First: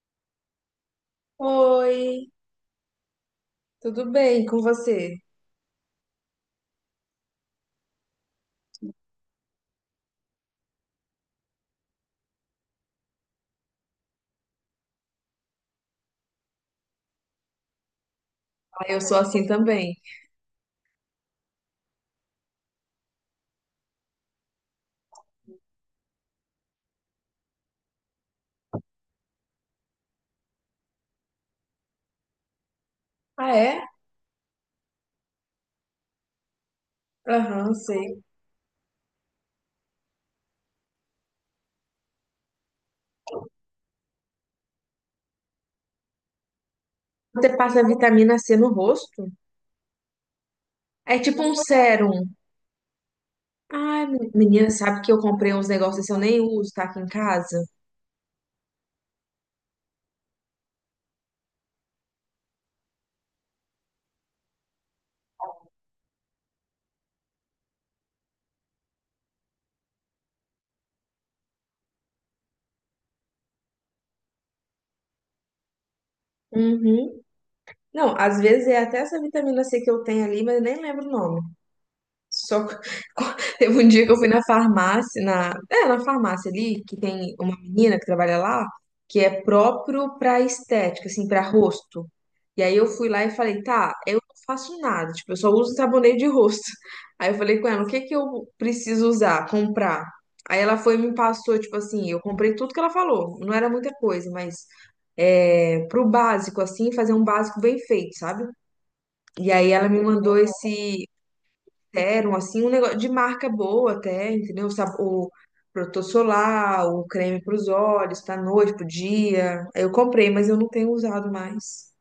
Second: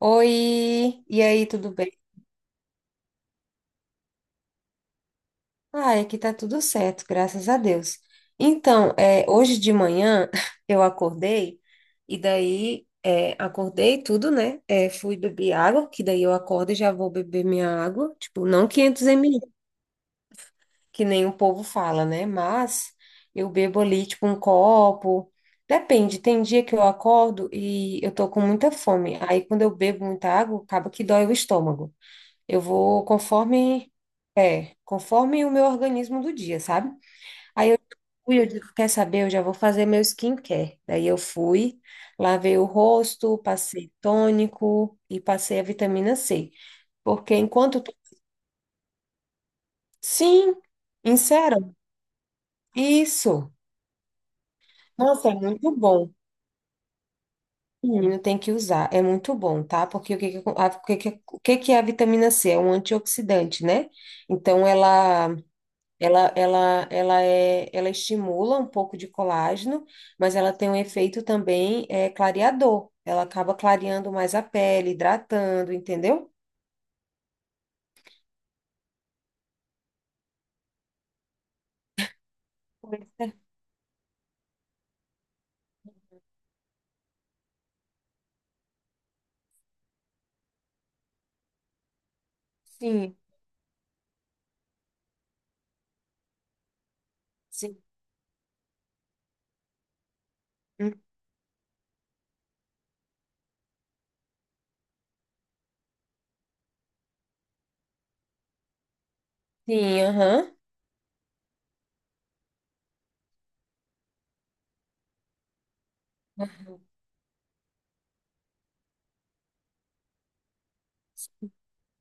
Oi, e aí, tudo bem? Oi, tudo bem com você? Ah, aqui tá tudo certo, graças a Deus. Então, hoje de manhã eu acordei e daí acordei tudo, né? Fui beber água, que daí eu acordo e já vou beber minha água, tipo, não Ah, eu 500 sou assim ml, também. que nem o povo fala, né? Mas eu bebo ali, tipo, um copo. Depende, tem dia que eu acordo e eu tô com muita fome. Aí quando eu bebo muita água, acaba que dói o estômago. Eu vou Ah, é? conforme o meu organismo do dia, sabe? Aí Aham, eu sei. fui, eu digo, quer saber? Eu já vou fazer meu skincare. Daí eu fui, lavei o rosto, passei tônico e passei a vitamina C. Porque Você enquanto passa vitamina C no rosto? Sim, É tipo um insero, sérum. isso. Ai, menina, sabe que eu Nossa, é comprei uns muito negócios bom. que eu nem uso, tá aqui em casa? Menino tem que usar, é muito bom, tá? Porque o que que é a vitamina C? É um antioxidante, né? Então, ela estimula um pouco de colágeno, mas ela tem um efeito também clareador. Ela acaba clareando mais a pele, hidratando, entendeu? Uhum. Não, às vezes é até essa vitamina C que eu tenho ali, mas eu nem lembro o nome. Só Pois é. teve um dia que eu fui na farmácia, na farmácia ali, que tem uma menina que trabalha lá, que é próprio pra estética, assim, pra rosto. E aí eu fui Sim. lá e falei, tá, eu não faço nada, tipo, eu só uso sabonete de rosto. Aí eu falei com Sim. ela, o que que eu preciso usar, comprar? Aí ela Hum, foi e me passou, tipo assim, eu comprei tudo que ela falou, não era muita coisa, mas é, pro básico, assim, fazer um básico bem feito, sabe? E aí ela me sim, mandou aham. esse serum, assim, um negócio de marca boa até, entendeu? O, o protetor solar, o creme para os olhos, pra noite, pro dia. Eu comprei, mas eu não tenho usado mais.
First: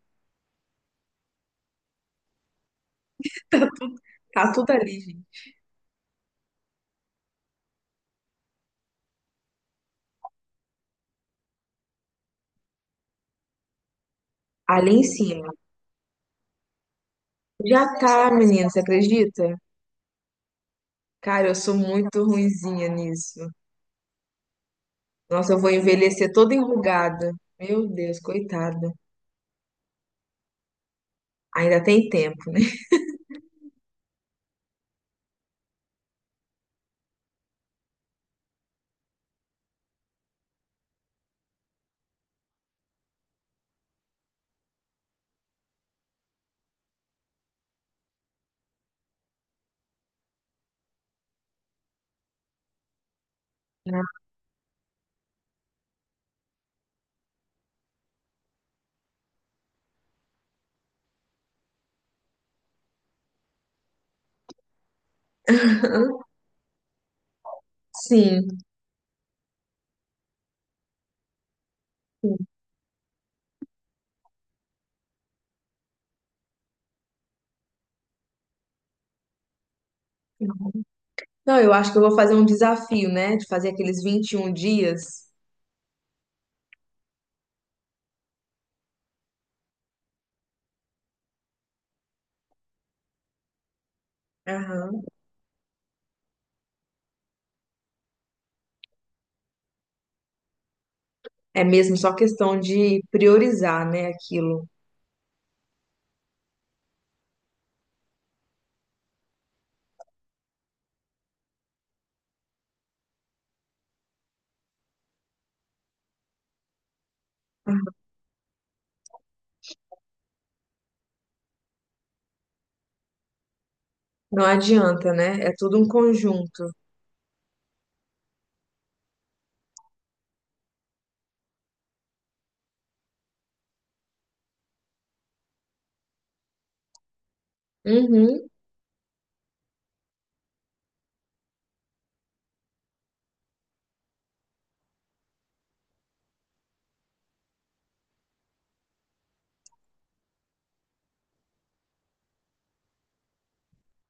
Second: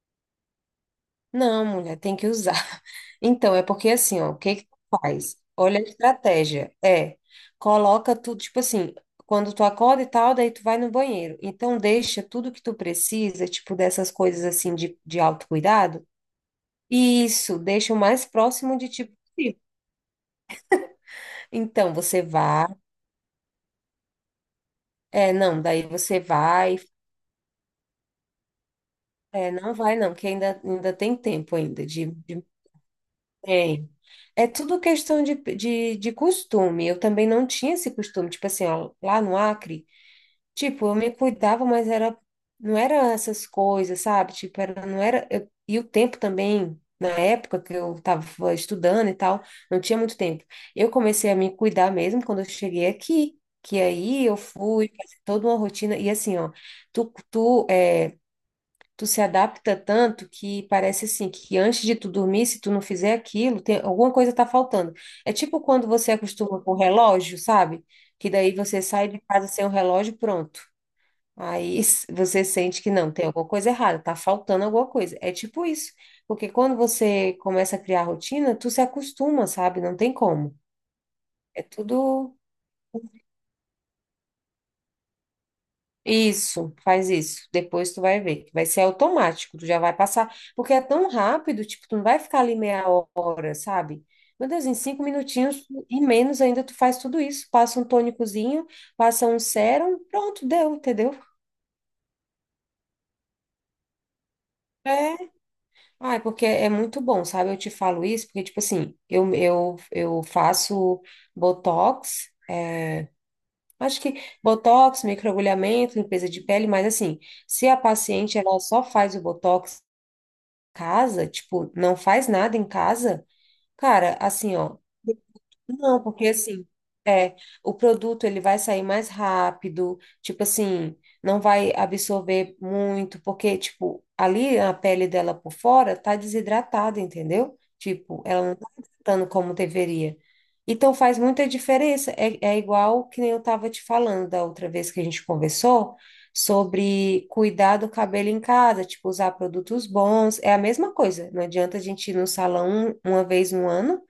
Não, mulher, tem que usar. Então, é porque assim, ó, o Tá que que tudo tu ali, faz? gente. Olha a estratégia. Coloca tudo, tipo assim, quando tu acorda e tal, daí tu vai no banheiro. Então, deixa tudo que tu precisa, tipo, dessas coisas assim Ali de, em de cima. autocuidado. Isso, deixa Já o mais tá, menina, próximo você de ti acredita? possível. Cara, eu sou Então, você muito vai, ruinzinha nisso. Nossa, eu não, vou daí você envelhecer toda vai, enrugada. Meu Deus, coitada. Não vai não, que ainda tem tempo Ainda ainda tem de- tempo, né? tem. É tudo questão de costume. Eu também não tinha esse costume, tipo assim, ó, lá no Acre, tipo, eu me cuidava, mas era, não era essas coisas, sabe? Tipo, era, não era, e o tempo também, na época que eu estava estudando e tal, não tinha muito tempo. Eu comecei a me cuidar mesmo quando eu cheguei aqui, que aí eu fui fazer toda uma rotina, e assim, ó, tu, tu, é, tu se adapta tanto que parece assim, que antes de tu dormir, se tu não fizer aquilo, tem, alguma coisa tá faltando. É tipo quando você acostuma com o relógio, sabe? Que Sim. daí você sai de casa sem o relógio, pronto. Aí você sente que não, tem alguma coisa errada, tá faltando alguma coisa. É tipo isso. Porque quando você começa a criar rotina, tu se acostuma, sabe? Não tem como. Não, É eu acho que eu vou fazer tudo um desafio, né? De fazer aqueles 21 dias. isso, faz isso. Depois tu vai ver. Vai ser automático, tu já vai passar. Porque é tão rápido, tipo, tu não vai ficar ali meia hora, sabe? Meu Deus, em cinco Aham. minutinhos e menos ainda tu faz tudo isso. Passa um tônicozinho, passa um sérum, pronto, deu, entendeu? É mesmo só questão de priorizar, né, aquilo. É, ai, porque é muito bom, sabe? Eu te falo isso porque, tipo assim, eu faço botox, é, acho que botox, microagulhamento, limpeza de pele, mas assim, se a paciente ela só faz o botox em casa, tipo, não faz nada em casa, cara, Não assim, ó. adianta, né? É tudo um Não, porque conjunto. assim, é, o produto ele vai sair mais rápido, tipo assim, não vai absorver muito, porque tipo, ali a pele dela por fora tá desidratada, entendeu? Tipo, ela Uhum. não tá hidratando como deveria. Então faz muita diferença. É, é igual que nem eu tava te falando da outra vez que a gente conversou sobre cuidar do cabelo em casa, tipo, usar produtos bons. É a mesma coisa. Não adianta a gente ir no salão uma vez no ano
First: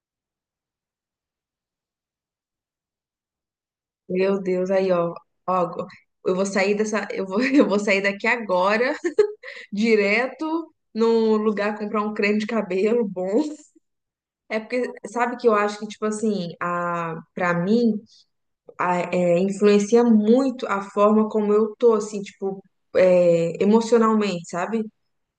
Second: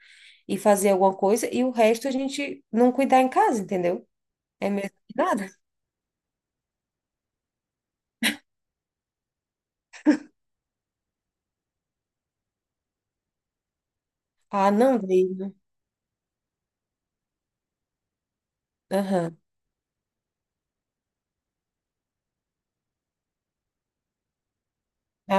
e fazer alguma coisa, e o resto a gente não cuidar em casa, entendeu? Meu É Deus, mesmo aí, ó. que nada. Ó, eu vou sair dessa, eu vou, eu vou sair daqui agora, direto num lugar comprar um creme de cabelo bom. É Ah, porque não, sabe que daí. eu acho que tipo assim, a para mim Aham. é, influencia muito a forma como eu tô, assim, tipo, é, emocionalmente, sabe?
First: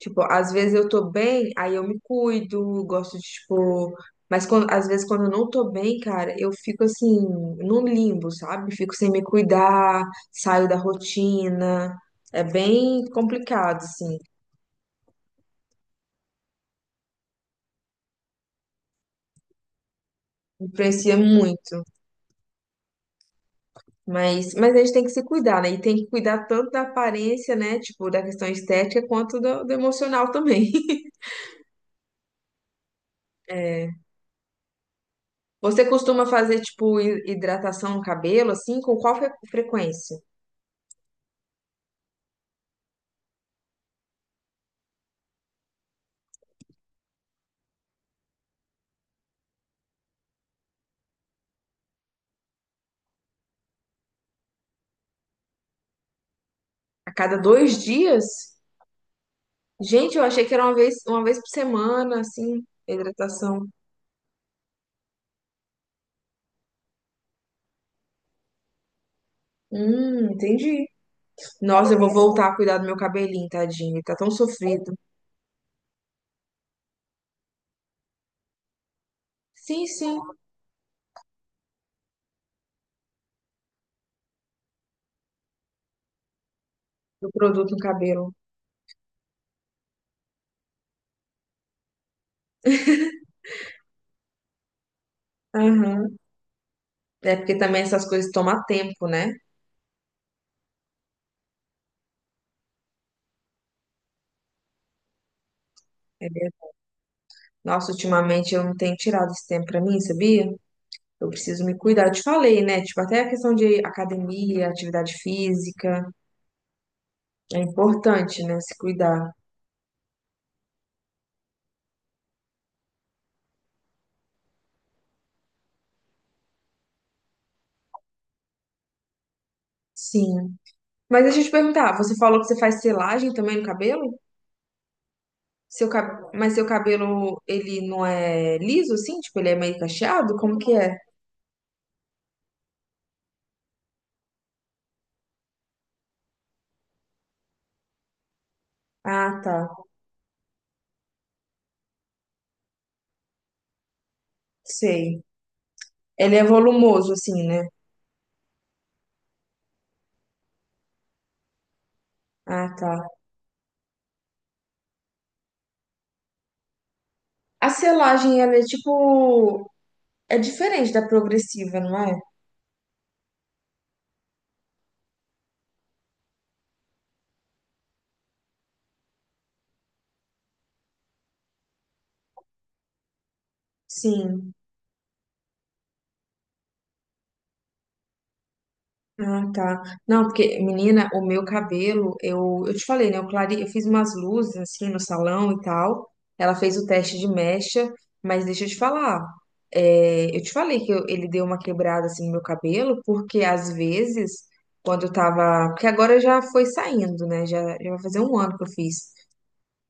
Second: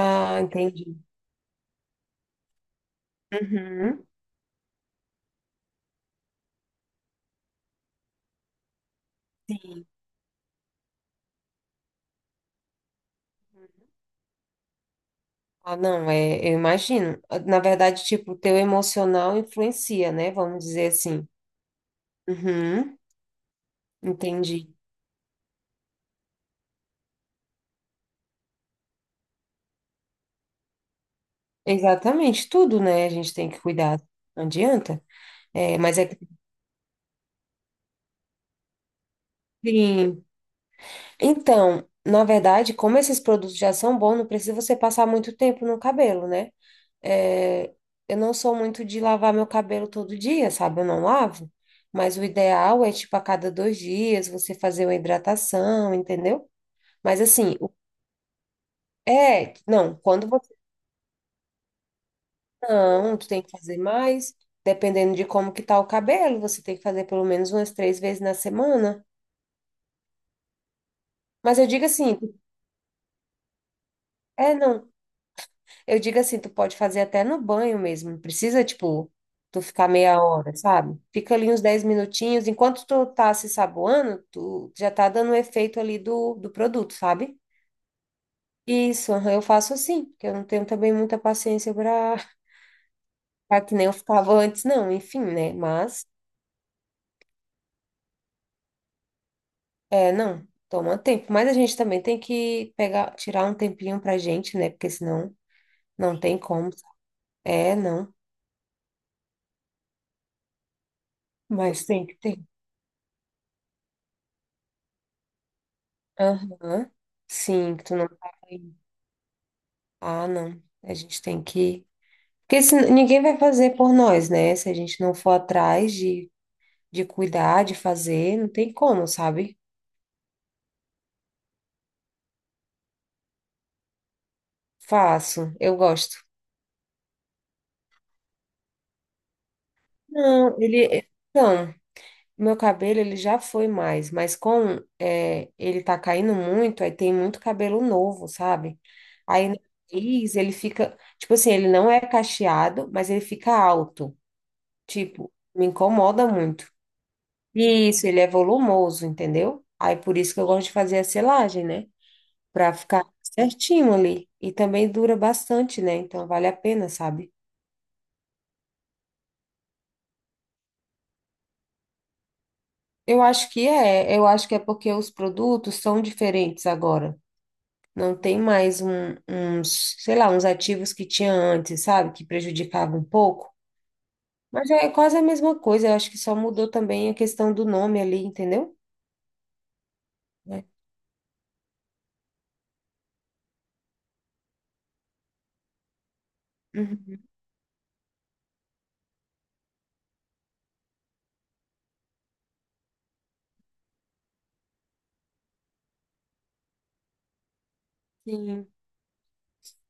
Tipo, às vezes eu entendi. tô bem, aí eu me cuido, gosto de, tipo. Uhum. Mas às vezes quando eu não tô bem, cara, eu fico assim, num limbo, sabe? Fico sem me cuidar, saio da rotina. É bem complicado, assim. Ah, não, é, eu imagino. Na verdade, tipo, o teu emocional influencia, né? Vamos dizer Influencia assim. muito. Uhum, Mas, entendi. mas a gente tem que se cuidar, né? E tem que cuidar tanto da aparência, né? Tipo, da questão estética, quanto do, do emocional também. Exatamente, tudo, né? A gente tem que É. cuidar. Não adianta. É, Você mas é que. costuma fazer, tipo, hidratação no cabelo, assim, com qual frequência? Sim. Então, na verdade, como esses produtos já são bons, não precisa você passar muito tempo no cabelo, né? É, eu não sou muito de lavar meu cabelo todo dia, sabe? Eu não lavo, mas o ideal é, tipo, a cada 2 dias você fazer uma hidratação, entendeu? A Mas cada assim, dois dias? Gente, eu quando achei que você era uma vez por semana, assim, não, tu tem que hidratação. fazer mais, dependendo de como que tá o cabelo, você tem que fazer pelo menos umas 3 vezes na semana. Entendi. Mas eu digo Nossa, eu vou assim, voltar a cuidar do meu cabelinho, tadinho. Ele tá tão é, não. sofrido. Eu digo assim, tu pode fazer até no banho mesmo, não precisa, tipo, tu Sim, ficar sim, meia hora, sabe? Fica ali uns 10 minutinhos, enquanto tu tá se saboando, tu já tá dando o efeito ali do produto, do sabe? produto no cabelo. Isso, aham, eu faço assim, porque eu não tenho também muita paciência para que nem eu ficava antes, não, enfim, né? Mas, Aham. É porque também essas coisas tomam tempo, né? é, não, toma tempo. Mas a gente também tem que pegar, tirar um tempinho pra gente, né? Porque senão não É tem verdade. como. É, Nossa, não, ultimamente eu não tenho tirado esse tempo pra mim, sabia? Eu preciso me mas tem cuidar. Eu que te ter. falei, né? Tipo, até a questão de academia, atividade física, Aham, é sim, que tu não tá. importante, né? Se cuidar. Ah, não. A gente tem que. Porque se, ninguém vai fazer por nós, né? Se a gente não for atrás de cuidar, de fazer, não tem como, sabe? Sim. Mas deixa eu te perguntar, você falou que você faz selagem também no cabelo? Faço, eu Seu gosto. cab... Mas seu cabelo, ele não é liso, assim? Tipo, ele é meio cacheado? Não, Como que é? ele. Então, meu cabelo ele já foi mais, mas com é, ele tá caindo muito, aí tem muito cabelo novo, sabe? Ah, Aí no tá. nariz ele fica, tipo assim, ele não é cacheado, mas ele fica alto. Sei. Tipo, me incomoda Ele é muito. volumoso, assim, né? Isso, ele é volumoso, entendeu? Aí por isso que eu gosto de fazer a selagem, né? Pra Ah, tá. ficar certinho ali. E também dura bastante, né? Então vale a pena, sabe? A selagem, ela é tipo. É diferente da progressiva, não é? Eu acho que é porque os produtos são diferentes agora. Não tem mais um, uns, sei lá, uns ativos que tinha antes, sabe? Que prejudicava um pouco. Sim. Mas é quase a mesma coisa, eu acho que só mudou também a questão do nome ali, entendeu? Ah, tá. Não, porque, É. menina, o meu cabelo, eu te falei, né? Eu, clare... eu fiz umas luzes assim no salão e tal. Ela fez o teste Uhum. de mecha, mas deixa eu te falar. É, eu te falei que ele deu uma quebrada assim no meu cabelo, porque às vezes, quando eu tava. Porque agora já foi saindo, né? Já vai fazer um ano que eu Sim, fiz.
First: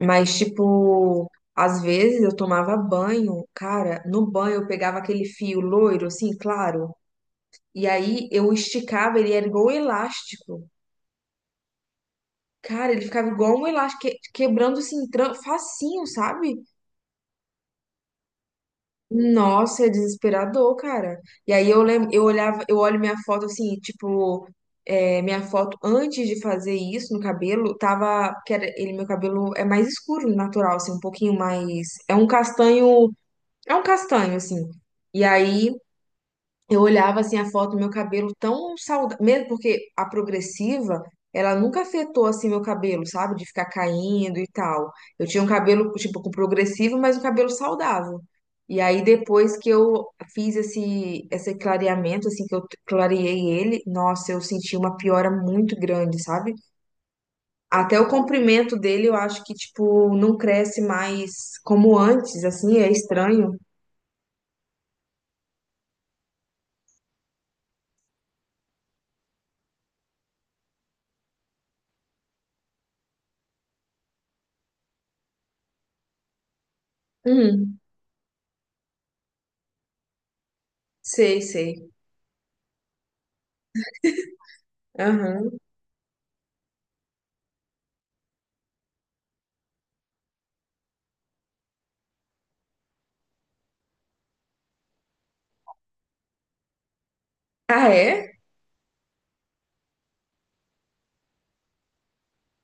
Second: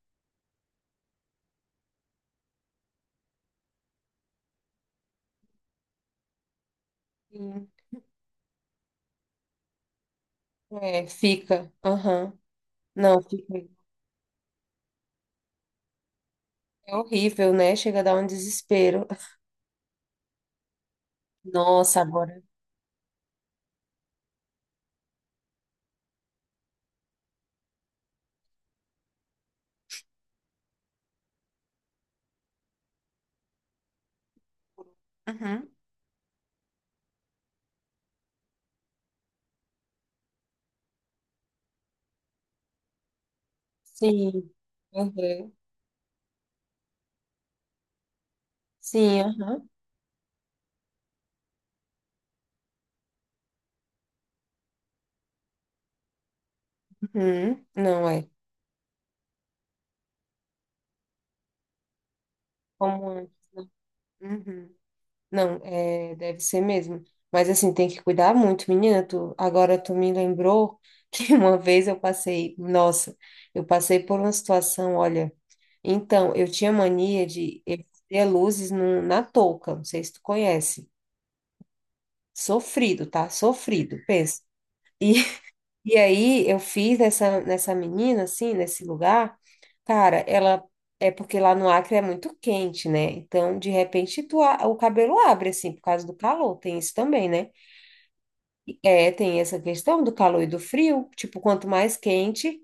Mas, tipo, às vezes eu tomava banho, cara, no banho eu pegava aquele fio loiro, assim, claro. sim. E aí eu esticava, ele era igual um elástico. É, fica. Aham. Cara, ele Não, ficava igual um fica. elástico, quebrando assim, facinho, sabe? É horrível, né? Chega a dar um desespero. Nossa, é desesperador, cara. E aí eu Nossa, lembro, eu agora. olhava, eu olho minha foto assim, tipo, é, minha foto antes de fazer isso no cabelo, tava, que era, ele, meu cabelo é mais escuro, natural, assim, um pouquinho mais, é um castanho, assim. E aí Uhum. eu olhava assim a foto do meu cabelo tão saudável, mesmo porque a progressiva, ela nunca afetou assim meu cabelo, sabe? De ficar caindo e Sim. tal. Eu tinha um Uhum. cabelo tipo com progressivo, mas um cabelo saudável. E aí Sim, depois que aham. eu fiz esse clareamento assim que eu clareei ele, nossa, eu senti uma piora muito grande, sabe? Uhum. Até o Não é. comprimento dele, eu acho que tipo não cresce mais como antes, assim, é Como é? estranho. Uhum. Não, é, deve ser mesmo. Mas assim, tem que cuidar muito, menina. Tu, agora tu me lembrou que uma vez eu passei, nossa, eu passei por uma situação, olha. Então, eu tinha mania de eu Hum, ter luzes na touca, não sei se tu conhece. sei, sei. Sofrido, tá? Sofrido, pensa. E Aham. E aí eu fiz nessa menina, assim, nesse lugar, cara, ela é porque lá no Acre é muito quente, né? Então, de repente, tu, o cabelo abre, assim, por causa do calor, tem isso também, né? Ah, é? É, tem essa questão do calor e do frio, tipo, quanto mais quente,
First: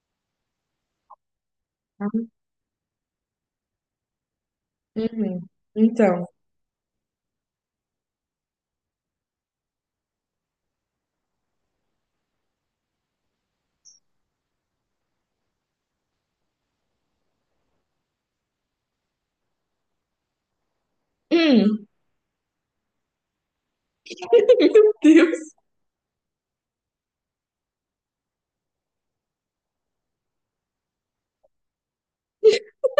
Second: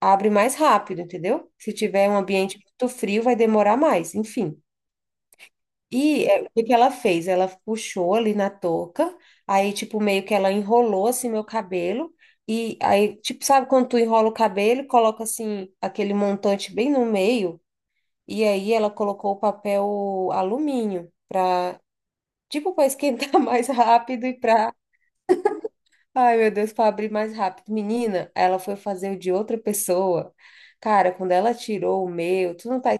abre mais rápido, entendeu? Se tiver um ambiente muito frio, vai demorar mais, enfim. Uhum. Então. E é, o que que ela fez? Ela puxou ali na touca, aí, tipo, meio que ela enrolou, assim, meu cabelo, e aí, tipo, sabe quando tu enrola o cabelo, e coloca, assim, aquele montante bem no meio, e aí ela colocou o papel alumínio pra, Hum, tipo, pra esquentar mais rápido e pra, meu Deus, ai, meu Deus, pra abrir mais rápido. Menina, ela foi fazer o de outra pessoa. Cara, quando ela tirou o meu, tu não tá.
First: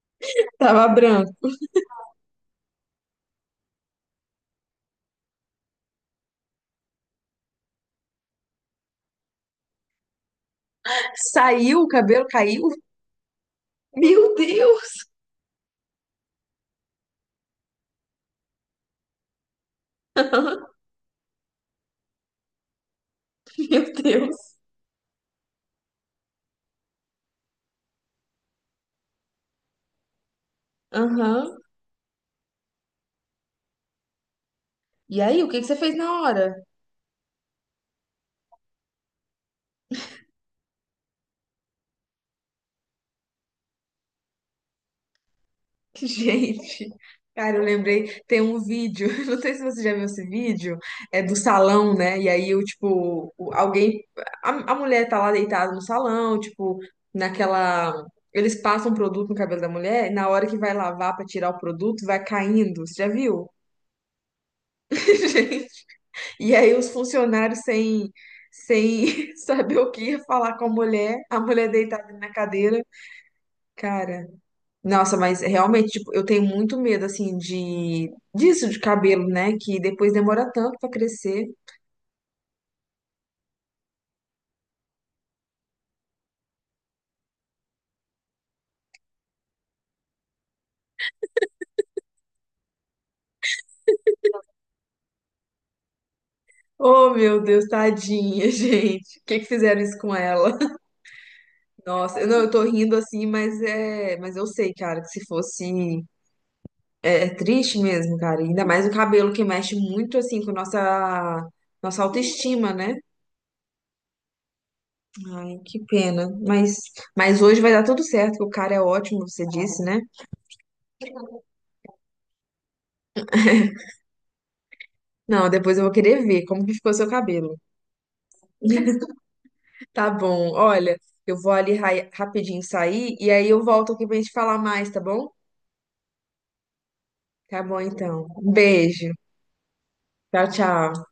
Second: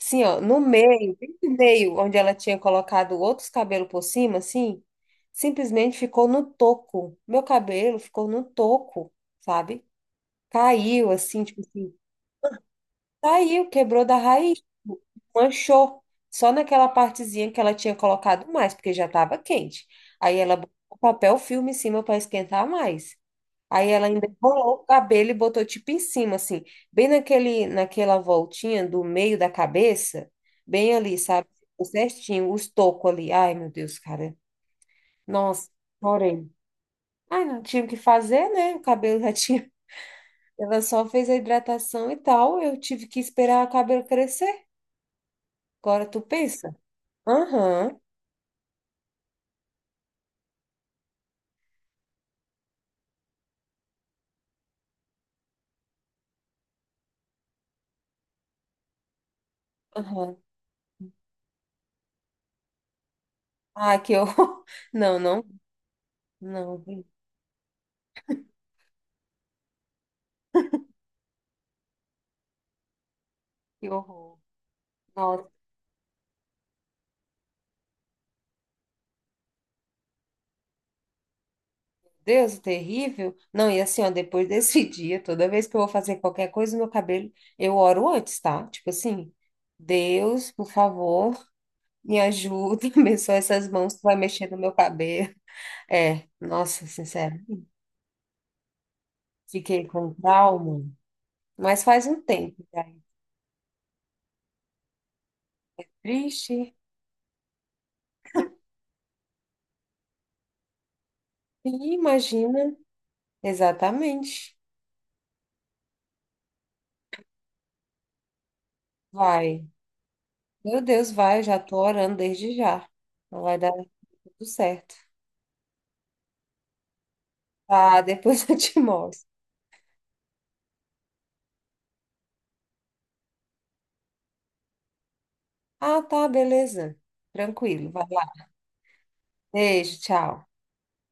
Assim, ó, no tava meio, branco. bem no meio, onde ela tinha colocado outros cabelos por cima, assim, simplesmente ficou no toco. Meu cabelo ficou no toco, sabe? Caiu, assim, tipo Saiu, o assim, cabelo caiu. caiu, quebrou da Meu raiz, Deus! manchou. Só naquela partezinha que ela tinha colocado mais, porque já estava quente. Aí ela botou papel filme em cima para esquentar mais. Aí Meu ela ainda Deus! enrolou o cabelo e botou tipo em cima, assim, bem naquela voltinha do meio da cabeça, bem ali, sabe? Aham. Ficou certinho, os tocos ali. Ai, meu Deus, cara. E aí, o que que Nossa, você fez na chorei. hora? Ai, não tinha o que fazer, né? O cabelo já tinha. Ela só fez a hidratação e tal. Eu tive que esperar o cabelo crescer. Agora tu pensa. Gente, cara, eu Aham, lembrei, tem um vídeo, não sei se você já viu esse vídeo, é do salão, né? E aí, eu, tipo, alguém, a mulher tá lá deitada no salão, tipo, naquela. Eles passam produto no cabelo da mulher, e na aham. hora que vai lavar pra tirar o produto, vai caindo. Você já viu? Ah, que horror. Não, não, E aí não. os funcionários sem, sem saber o que ia falar com a mulher deitada na cadeira. Que Cara, horror. nossa, mas Nossa. realmente, tipo, eu tenho muito medo, assim, de disso de cabelo, né? Que depois demora tanto pra crescer. Deus, terrível. Não, e assim, ó, depois desse dia, toda vez que eu vou fazer qualquer coisa no meu cabelo, eu oro antes, tá? Tipo assim, Deus, por favor, me ajuda, abençoa essas mãos que vai mexer no meu cabelo. É, nossa, Oh, sincero. meu Deus, tadinha, gente. O que que fizeram Fiquei isso com com ela? trauma, mas faz um Nossa, não, eu tô tempo, já. rindo assim, mas é, mas eu sei, cara, que se fosse Triste. é, é triste mesmo, cara. Ainda mais o cabelo que mexe muito assim com E nossa imagina, autoestima, né? exatamente. Ai, que pena. Mas hoje vai dar tudo certo, que o cara é ótimo, você Vai. disse, né? Meu Deus, vai, eu já tô orando desde já. Vai dar tudo certo. Não, depois eu vou querer ver como que ficou seu cabelo. Tá, depois eu te mostro. Tá bom, olha, eu vou ali rapidinho sair e aí eu volto aqui pra gente falar mais, tá bom? Ah, tá, beleza. Tá bom, Tranquilo. Valeu. então. Um beijo. Beijo, tchau. Tchau, tchau.